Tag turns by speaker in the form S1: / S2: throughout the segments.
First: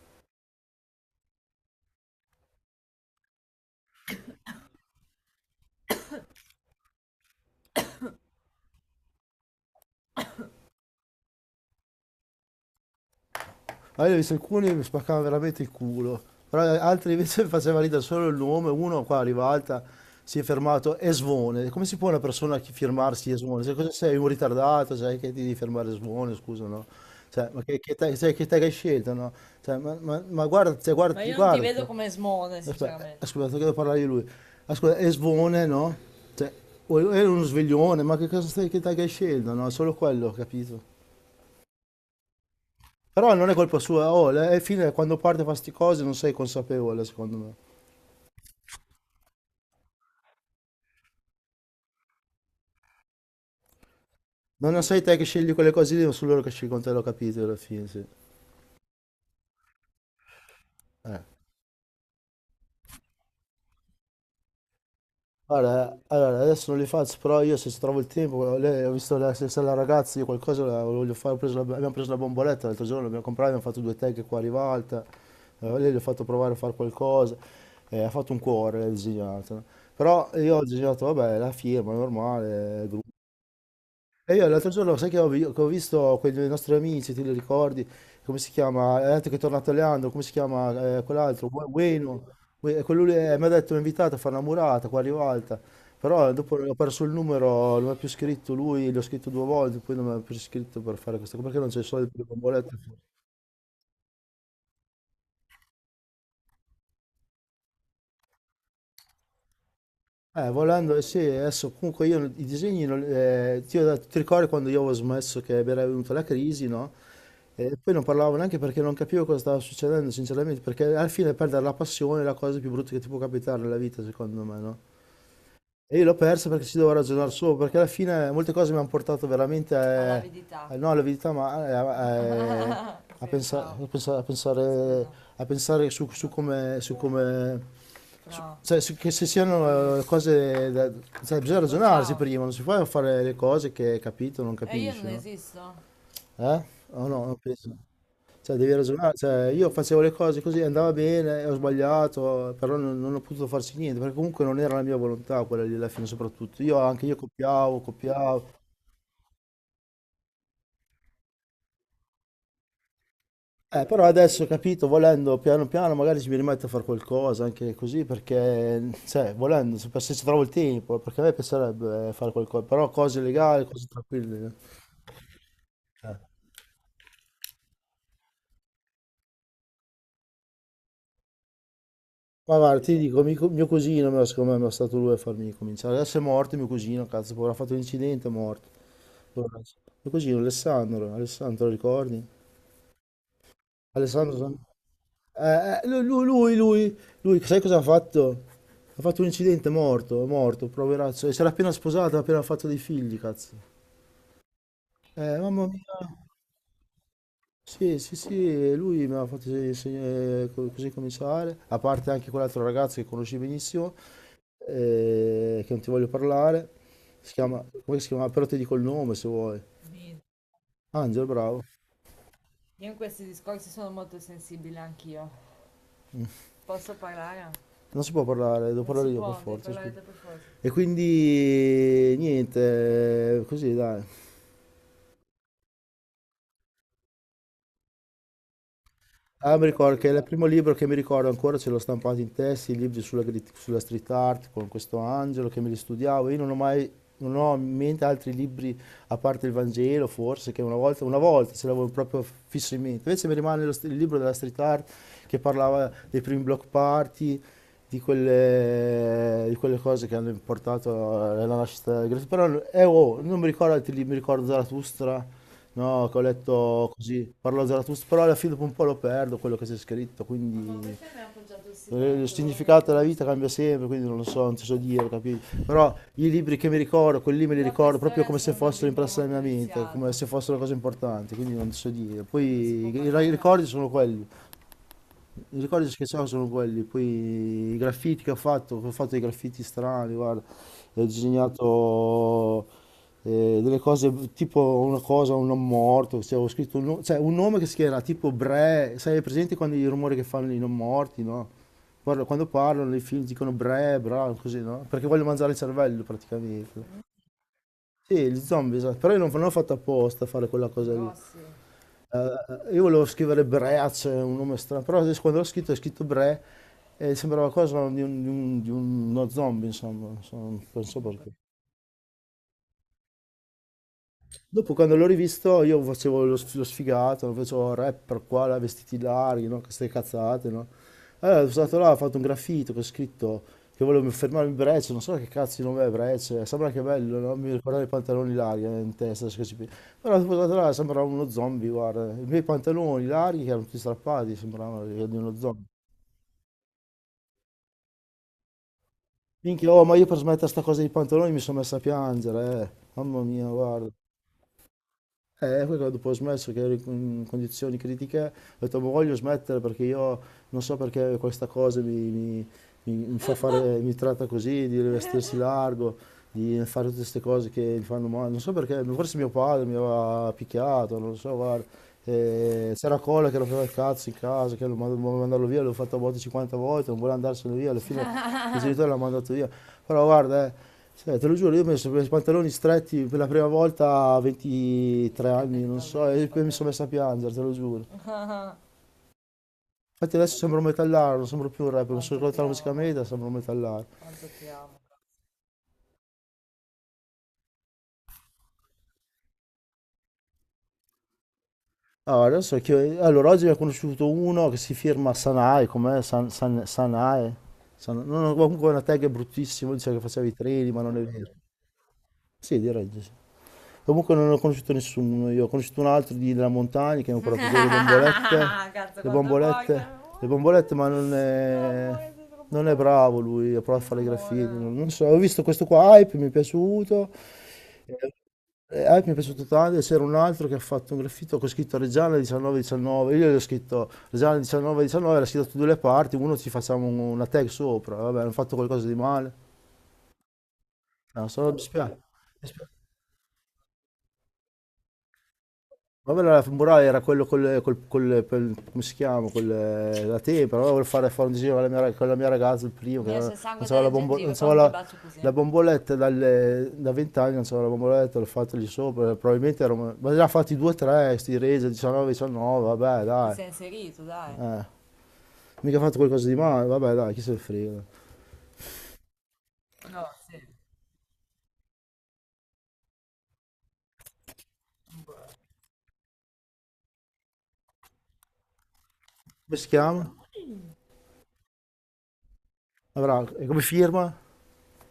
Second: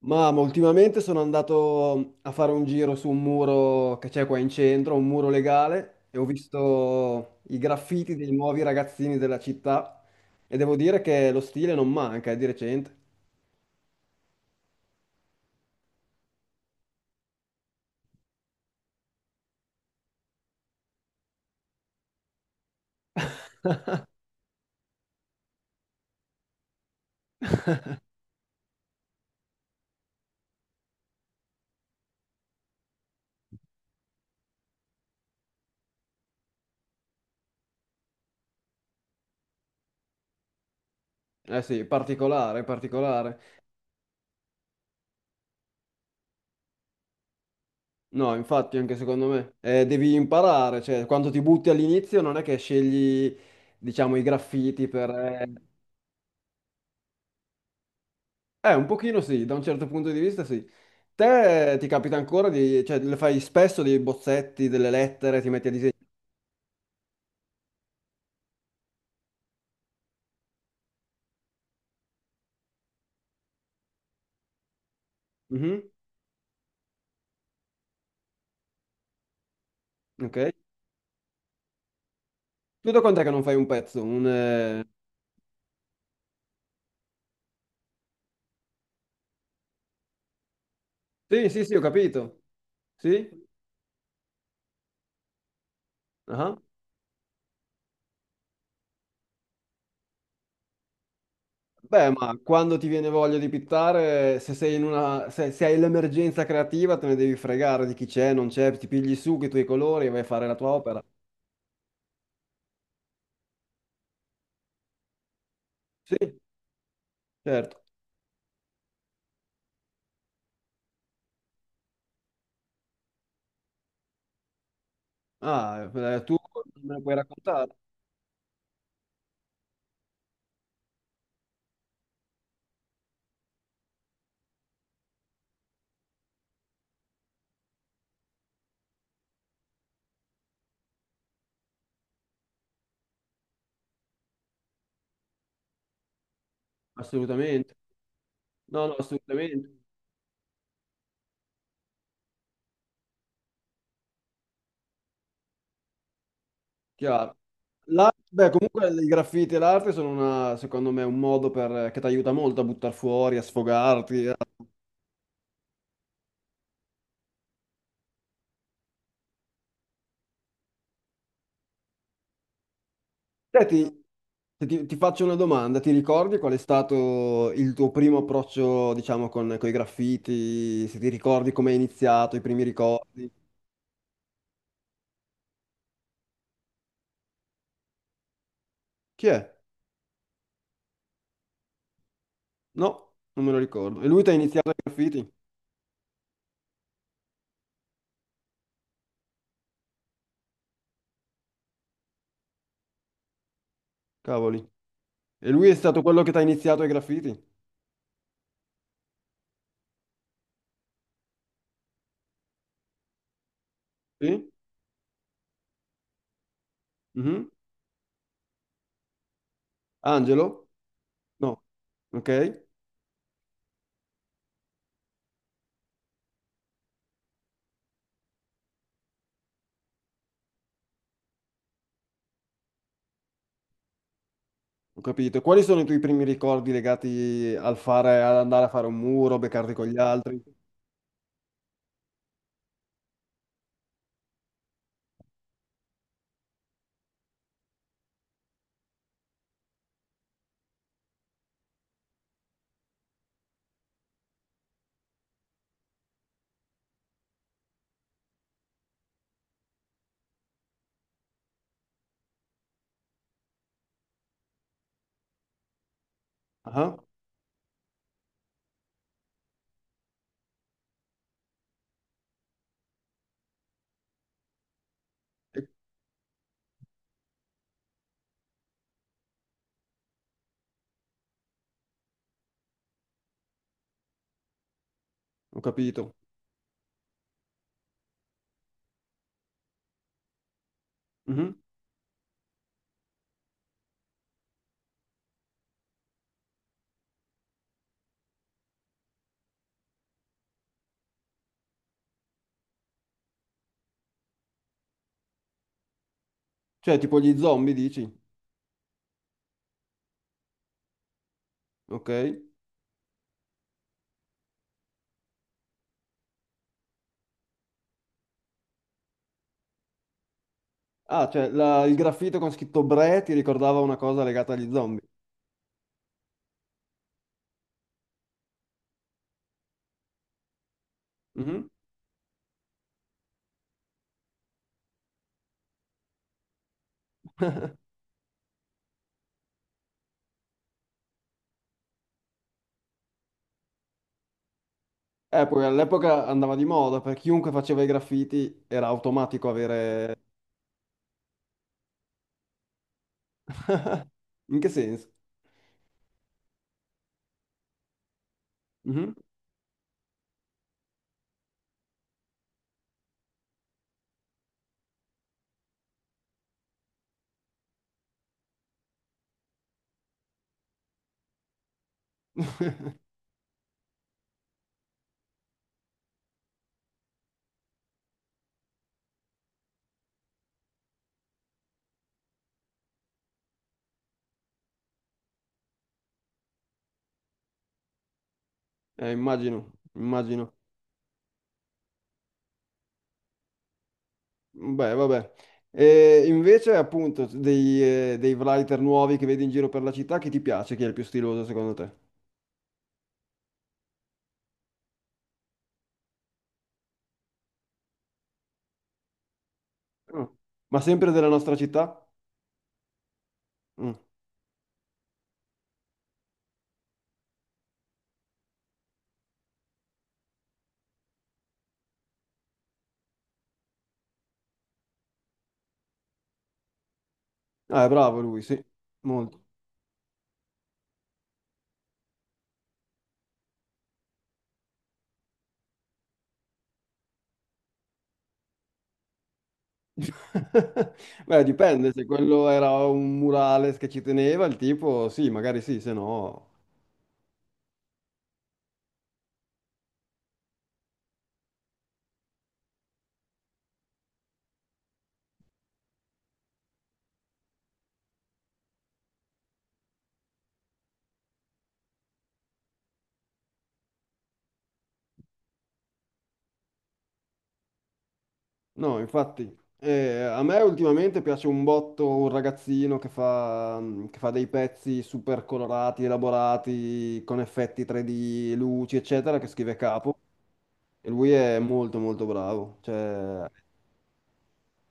S1: Ma ultimamente sono andato a fare un giro su un muro che c'è qua in centro, un muro legale, e ho visto i graffiti dei nuovi ragazzini della città e devo dire che lo stile non manca, è di recente.
S2: Allora, io ho visto alcuni che mi spaccavano veramente il culo, però altri invece mi faceva ridere solo il nome, uno qua arriva alta, si è fermato, Esvone. Come si può una persona firmarsi Esvone? Cioè, cosa sei, un ritardato, sai che ti devi fermare Esvone, scusa, no? Cioè, ma te, sai che te che hai scelto, no? Cioè, ma guarda, cioè, ma guardati, guardati. Aspetta, ascolta, devo parlare di lui. Ascolta, è svone, no? Cioè, è uno sveglione, ma che cosa stai, che tag hai scelto, no? Solo quello, capito?
S1: Eh sì, particolare,
S2: Però
S1: particolare.
S2: non è colpa sua, oh, alla fine quando parte fa sti cose non sei consapevole, secondo me.
S1: No, infatti anche secondo me. Devi imparare, cioè quando ti butti all'inizio non è che scegli, diciamo, i
S2: Non
S1: graffiti
S2: sei
S1: per...
S2: te che scegli quelle cose lì, ma sono loro che scelgono te, l'ho capito alla fine, sì.
S1: eh, un pochino sì, da un certo punto di vista sì.
S2: Eh.
S1: Te ti capita ancora di, cioè, le fai spesso dei bozzetti, delle lettere, ti metti a
S2: Guarda,
S1: disegnare?
S2: allora, adesso non li faccio, però io se ci trovo il tempo, lei, ho visto la, se la ragazza, io qualcosa la voglio fare, ho preso abbiamo preso la bomboletta l'altro giorno, l'abbiamo comprata, abbiamo fatto due tag qua a Rivalta.
S1: Mhm.
S2: Lei gli ho fatto provare a fare qualcosa, ha fatto un cuore, l'ha disegnato, no? Però
S1: Ok.
S2: io ho disegnato, vabbè, la firma, normale.
S1: Tu da quant'è che non fai un pezzo? Un,
S2: E io l'altro giorno, sai che ho, che ho visto quei due nostri amici, ti li ricordi? Come si chiama? Anche che è tornato Leandro, come si chiama quell'altro?
S1: sì, sì, sì, ho
S2: Bueno.
S1: capito.
S2: Quello lì,
S1: Sì?
S2: mi ha detto, mi ha invitato a fare una murata qua a Rivalta. Però dopo
S1: Ah.
S2: ho perso il numero, non mi ha più scritto lui, l'ho scritto due volte, poi non mi ha più scritto per fare questa cosa, perché non c'è i soldi
S1: Beh,
S2: per le
S1: ma
S2: bombolette.
S1: quando ti viene voglia di pittare, se sei in una... se, se hai l'emergenza creativa, te ne devi fregare di chi c'è, non c'è, ti pigli su che i tuoi colori e vai a fare la tua
S2: Volendo,
S1: opera.
S2: sì, adesso comunque io i disegni, ho ti ricordi quando io avevo smesso che mi era venuta la
S1: Sì,
S2: crisi, no? E
S1: certo.
S2: poi non parlavo neanche perché non capivo cosa stava succedendo, sinceramente, perché alla fine perdere la passione è la cosa più brutta che ti può capitare nella vita, secondo me, no?
S1: Ah,
S2: E io l'ho
S1: tu
S2: persa perché si
S1: me
S2: doveva
S1: lo puoi
S2: ragionare solo,
S1: raccontare?
S2: perché alla fine molte cose mi hanno portato veramente all'avidità. A, a- no, All'avidità, ma pensavo. A pensare, a pensare su come cioè, che se siano cose da... cioè, bisogna ragionarsi prima, non si può fare le cose che capito o non capisci, no? Eh? O no, non penso.
S1: Assolutamente.
S2: Cioè, devi
S1: No, no,
S2: ragionare, cioè, io
S1: assolutamente.
S2: facevo le cose così, andava bene, ho sbagliato, però non ho potuto farci niente, perché comunque non era la mia volontà quella lì alla fine soprattutto. Io anche io
S1: Chiaro.
S2: copiavo.
S1: Beh, comunque i graffiti e l'arte sono secondo me, un modo che ti aiuta molto a buttare fuori, a
S2: Però
S1: sfogarti.
S2: adesso, capito, volendo piano piano magari ci mi rimetto a fare qualcosa anche così perché, cioè, volendo, se ci trovo il tempo, perché a me piacerebbe fare qualcosa, però cose legali, cose
S1: Senti,
S2: tranquille,
S1: se
S2: eh.
S1: ti, ti faccio una domanda, ti ricordi qual è stato il tuo primo approccio, diciamo, con i graffiti? Se ti ricordi come è iniziato, i
S2: Ma
S1: primi
S2: guarda, ti dico,
S1: ricordi?
S2: mio cugino, secondo me, mi è stato lui a farmi cominciare. Adesso è morto mio cugino, cazzo, povero, ha fatto un incidente, è morto.
S1: Chi è?
S2: Mio cugino Alessandro, Alessandro, lo ricordi?
S1: No, non me lo ricordo. E lui ti ha
S2: Alessandro,
S1: iniziato ai graffiti?
S2: Eh, eh, lui, lui, lui, lui, lui, sai cosa ha fatto? Ha fatto un incidente, è morto, poveraccio. E si era appena sposato, ha appena fatto dei figli, cazzo.
S1: Cavoli. E
S2: Mamma
S1: lui è stato
S2: mia.
S1: quello che ti ha iniziato ai graffiti?
S2: Sì, sì, sì, lui mi ha fatto co- così cominciare, a parte anche quell'altro ragazzo che conosci benissimo,
S1: Sì?
S2: che non ti voglio parlare. Si
S1: Mhm.
S2: chiama, come si chiama? Però ti dico il nome se vuoi.
S1: Angelo?
S2: Angel, bravo.
S1: No. Ok.
S2: Non si può parlare, devo non parlare io per forza, scusa. E quindi niente, così dai.
S1: Ho capito. Quali sono i tuoi primi ricordi legati al fare, ad andare a fare un muro,
S2: Ah, mi
S1: beccarti con
S2: ricordo
S1: gli
S2: che il
S1: altri?
S2: primo libro che mi ricordo ancora ce l'ho stampato in testa, i libri sulla, sulla street art con questo angelo che me li studiavo. Io non ho mai, non ho in mente altri libri a parte il Vangelo, forse, che una volta ce l'avevo proprio fisso in mente. Invece mi rimane il libro della street art che parlava dei primi block party, di di quelle cose che hanno portato alla nascita del graffiti. Però oh, non mi ricordo altri libri, mi ricordo Zarathustra. No, che ho letto
S1: Ah,
S2: così, parlo Zarathustra, però alla fine dopo un po' lo perdo quello che c'è scritto. Ma quindi il significato della vita cambia sempre, quindi non lo so, non ti so dire, capito?
S1: eh,
S2: Però i libri che mi ricordo, quelli lì me li ricordo proprio come se fossero impresse nella mia mente, come se fossero cose importanti, quindi non ti so dire. Non si può. Poi i ricordi sono quelli. I
S1: Ho
S2: ricordi che
S1: capito.
S2: ho sono quelli, poi i graffiti che ho fatto dei graffiti strani, guarda, ho
S1: Mhm.
S2: disegnato delle cose, tipo una cosa, un non morto, cioè, ho scritto un, cioè, un nome che si chiama tipo Bre, sai, è presente quando i rumori che fanno i non morti, no? Guarda, quando parlano nei film dicono Bre, bra, così, no? Perché voglio mangiare il cervello
S1: Cioè,
S2: praticamente.
S1: tipo gli zombie, dici?
S2: Sì, gli zombie, esatto. Però io non ho fatto apposta a fare quella cosa lì.
S1: Ok.
S2: Io volevo scrivere Breach, un nome strano, però adesso quando l'ho scritto, ho scritto Bre e sembrava cosa di, di uno zombie, insomma, non so
S1: Ah,
S2: perché.
S1: cioè, il graffito con scritto Bre ti ricordava una cosa legata agli
S2: Dopo quando
S1: zombie.
S2: l'ho rivisto io facevo lo, lo sfigato, facevo rapper qua, là, vestiti larghi, no? Queste cazzate, no? Allora sono
S1: Mhm.
S2: stato là, ho fatto un graffito che ho scritto che volevo fermarmi Breccia, non so che cazzo di nome è Breccia, sembra che è bello, no? Mi ricordava i pantaloni larghi in testa, adesso che ci però sono stato là, sembrava uno zombie, guarda, i miei pantaloni larghi che erano tutti strappati, sembravano di uno zombie.
S1: Poi all'epoca andava di moda, per chiunque faceva i graffiti era automatico
S2: Minchia, oh, ma io per
S1: avere...
S2: smettere sta cosa dei pantaloni mi sono messo a piangere, eh. Mamma mia, guarda.
S1: In che senso?
S2: Poi quando dopo ho smesso, che ero in condizioni critiche, ho detto, ma voglio
S1: Mhm.
S2: smettere perché io non so perché questa cosa mi fa fare, mi tratta così, di vestirsi largo, di fare tutte queste cose che mi fanno male. Non so perché, forse mio padre mi aveva picchiato, non lo so, guarda. C'era Cola che rompeva il cazzo in casa, che lo voleva mandarlo via, l'ho fatto a volte 50 volte, non voleva andarsene via, alla fine il genitore l'ha mandato via. Però guarda, cioè, te lo giuro, io ho messo i pantaloni stretti per la prima volta a 23 anni, non so, e poi mi sono messo a piangere, te lo giuro.
S1: Immagino,
S2: Infatti adesso
S1: immagino.
S2: sembro un metallaro, non sembro più un rapper, mi sono rivolto alla musica media, sembro un metallaro.
S1: Beh, vabbè. E invece, appunto, dei, dei writer nuovi che vedi in giro per la città, chi ti piace? Chi è il più stiloso secondo te?
S2: Allora, adesso allora, oggi ne ho conosciuto uno che si firma Sanae, com'è? Sanae? No, no, comunque una tag bruttissima, dice che
S1: Mm.
S2: faceva i treni, ma
S1: Ma
S2: non è
S1: sempre della
S2: vero.
S1: nostra città?
S2: Sì, direi di sì.
S1: Mm.
S2: Comunque non ho conosciuto nessuno, io ho conosciuto un altro di, della montagna che mi ha portato delle bombolette, le bombolette, le bombolette, ma non è bravo lui, ha provato a fare i graffiti, non so, ho visto questo qua, Hype, mi è piaciuto,
S1: Ah, è
S2: eh,
S1: bravo lui, sì,
S2: Hype mi è piaciuto
S1: molto.
S2: tanto, e c'era un altro che ha fatto un graffito con scritto Reggiana 19-19, io gli ho scritto Reggiana 19-19, era scritto da due le parti, uno ci facciamo una tag sopra, vabbè, hanno fatto qualcosa di male, no,
S1: Beh,
S2: sono
S1: dipende, se
S2: dispiaciuto.
S1: quello era un murales che ci teneva, il tipo, sì, magari sì, se
S2: Vabbè, la
S1: no...
S2: femorale era quello col, come si chiama? Col, la tempra, allora volevo fare, fare un disegno con la mia, con la mia ragazza, il primo, che non so la, non so la, la bomboletta da 20 anni, non so la bomboletta, l'ho fatta lì sopra, probabilmente ero, ma ne ha fatti due o tre, sti resa, 19, 19, vabbè, ti dai, ti eh, mica ha fatto qualcosa di male, vabbè, dai, chi se ne frega. Come
S1: No, infatti, a me ultimamente piace un botto un ragazzino che fa, che fa dei pezzi super colorati, elaborati, con effetti 3D, luci, eccetera, che
S2: si
S1: scrive
S2: chiama?
S1: capo. E lui è molto molto bravo.
S2: Avrà, e
S1: Cioè,
S2: come firma?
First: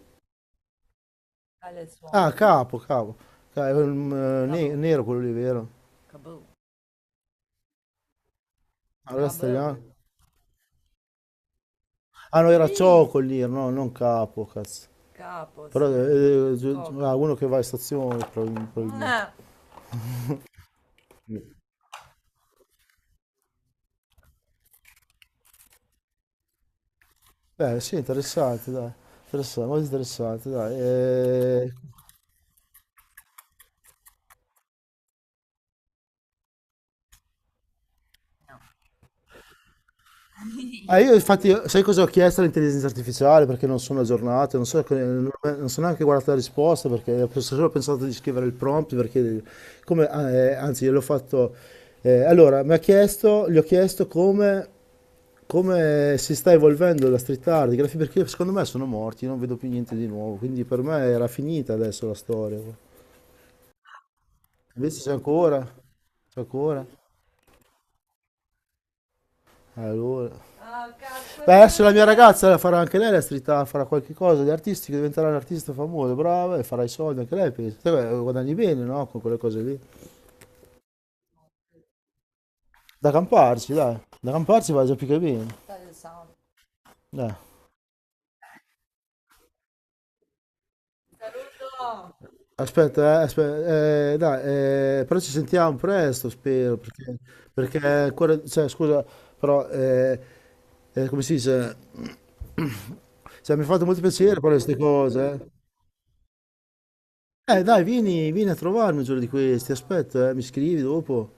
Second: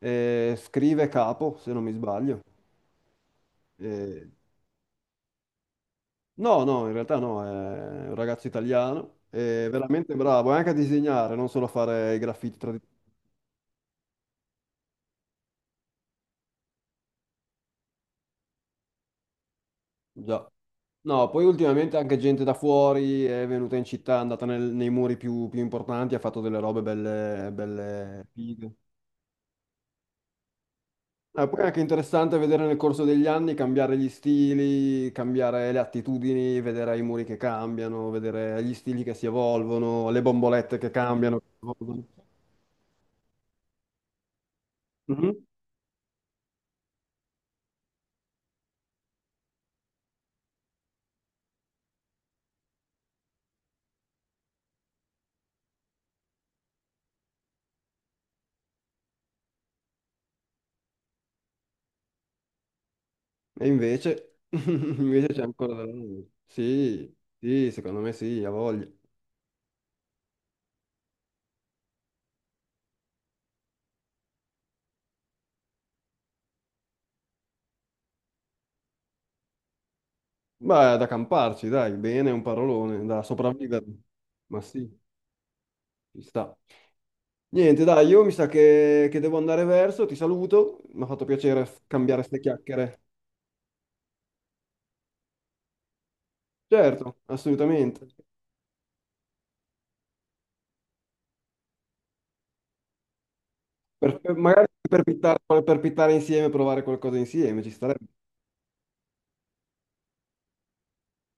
S1: scrive capo, se non mi
S2: Ah,
S1: sbaglio.
S2: capo, capo. È un,
S1: Eh,
S2: nero quello lì, vero?
S1: no, no, in realtà no, è un ragazzo
S2: Ah,
S1: italiano,
S2: ragazzi,
S1: è
S2: italiano.
S1: veramente bravo, è anche a disegnare, non solo a fare i
S2: Ah no,
S1: graffiti
S2: era sì,
S1: tradizionali.
S2: Cioccolir, no, non Capo, cazzo. Capo, però sì. Ah, Coco. Uno che va in stazione probabilmente. Ah,
S1: No, poi ultimamente anche gente da fuori è venuta in città, è andata nei muri più, più importanti, ha fatto delle robe belle,
S2: beh, sì,
S1: belle
S2: interessante,
S1: fighe.
S2: dai. Interessante, molto interessante, dai.
S1: Ah, poi è anche interessante vedere nel corso degli anni cambiare gli stili, cambiare le attitudini, vedere i muri che cambiano, vedere gli stili che si evolvono, le bombolette che
S2: Io
S1: cambiano. Che
S2: infatti,
S1: si
S2: sai cosa ho
S1: evolvono.
S2: chiesto all'intelligenza artificiale? Perché non sono aggiornato, non so,
S1: Mhm.
S2: non sono neanche guardato la risposta, perché ho solo pensato di scrivere il prompt, perché come, ah, anzi, gliel'ho fatto... allora, mi ha chiesto, gli ho chiesto come... come si sta evolvendo la street art, i graffiti, perché secondo me sono morti, non vedo più niente di nuovo, quindi per me era finita adesso la storia.
S1: E invece,
S2: Invece c'è
S1: invece c'è
S2: ancora,
S1: ancora della roba.
S2: c'è ancora.
S1: Sì, sì, secondo me sì, ha voglia.
S2: Allora. Beh, adesso la mia ragazza farà anche lei la street art, farà qualche cosa di artistico, diventerà un artista famoso, brava, e farà i soldi anche lei, penso. Te, beh, guadagni bene, no? Con quelle cose lì.
S1: Beh, è da camparci, dai, bene, è un parolone,
S2: Da
S1: da
S2: camparci,
S1: sopravvivere.
S2: dai. Da
S1: Ma
S2: camparci va
S1: sì.
S2: già più che bene.
S1: Ci sta.
S2: Dai.
S1: Niente, dai, io mi sa che devo andare verso, ti saluto, mi ha fatto piacere cambiare ste chiacchiere.
S2: Aspetta, dai, però ci sentiamo presto, spero, perché,
S1: Certo,
S2: perché
S1: assolutamente.
S2: ancora, cioè, scusa, però, come si dice, cioè, mi ha fatto molto piacere parlare di
S1: Magari
S2: queste cose, eh.
S1: per pittare insieme, provare qualcosa insieme, ci
S2: Dai,
S1: starebbe.
S2: vieni a trovarmi un giorno di questi, aspetto, mi scrivi dopo,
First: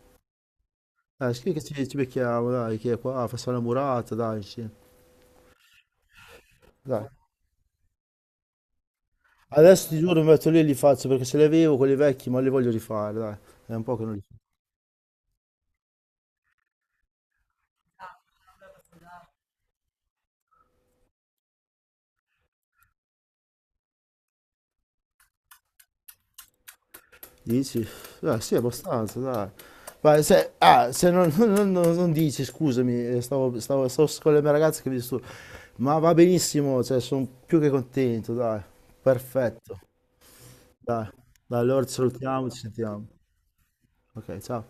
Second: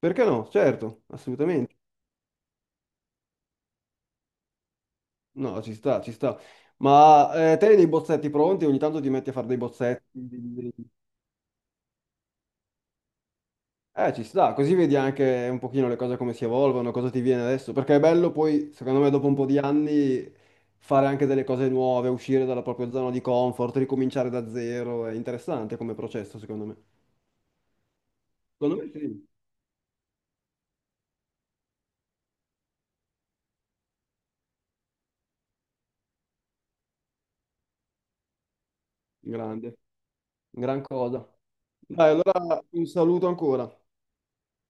S1: Perché no? Certo,
S2: scrivi che
S1: assolutamente.
S2: ci becchiamo, dai, che è qua, facciamo la murata, dai, insieme,
S1: No, ci sta, ci sta.
S2: dai.
S1: Ma te hai dei bozzetti pronti? Ogni tanto ti metti a fare dei
S2: Adesso ti
S1: bozzetti,
S2: giuro, mi metto lì e li faccio, perché se li avevo quelli vecchi, ma li voglio rifare, dai, è un po' che
S1: eh,
S2: non li.
S1: ci sta, così vedi anche un pochino le cose come si evolvono, cosa ti viene adesso, perché è bello poi, secondo me, dopo un po' di anni fare anche delle cose nuove, uscire dalla propria zona di comfort, ricominciare da zero, è interessante come processo, secondo me.
S2: Dici? Sì,
S1: Secondo me
S2: abbastanza,
S1: sì,
S2: dai. Ma se, ah, se non, non dici, scusami, stavo con le mie ragazze che mi disturbo. Ma va benissimo, cioè, sono più che contento, dai. Perfetto.
S1: grande, gran
S2: Dai,
S1: cosa.
S2: dai, allora ci
S1: Dai,
S2: salutiamo, ci
S1: allora un
S2: sentiamo.
S1: saluto ancora.
S2: Ok, ciao.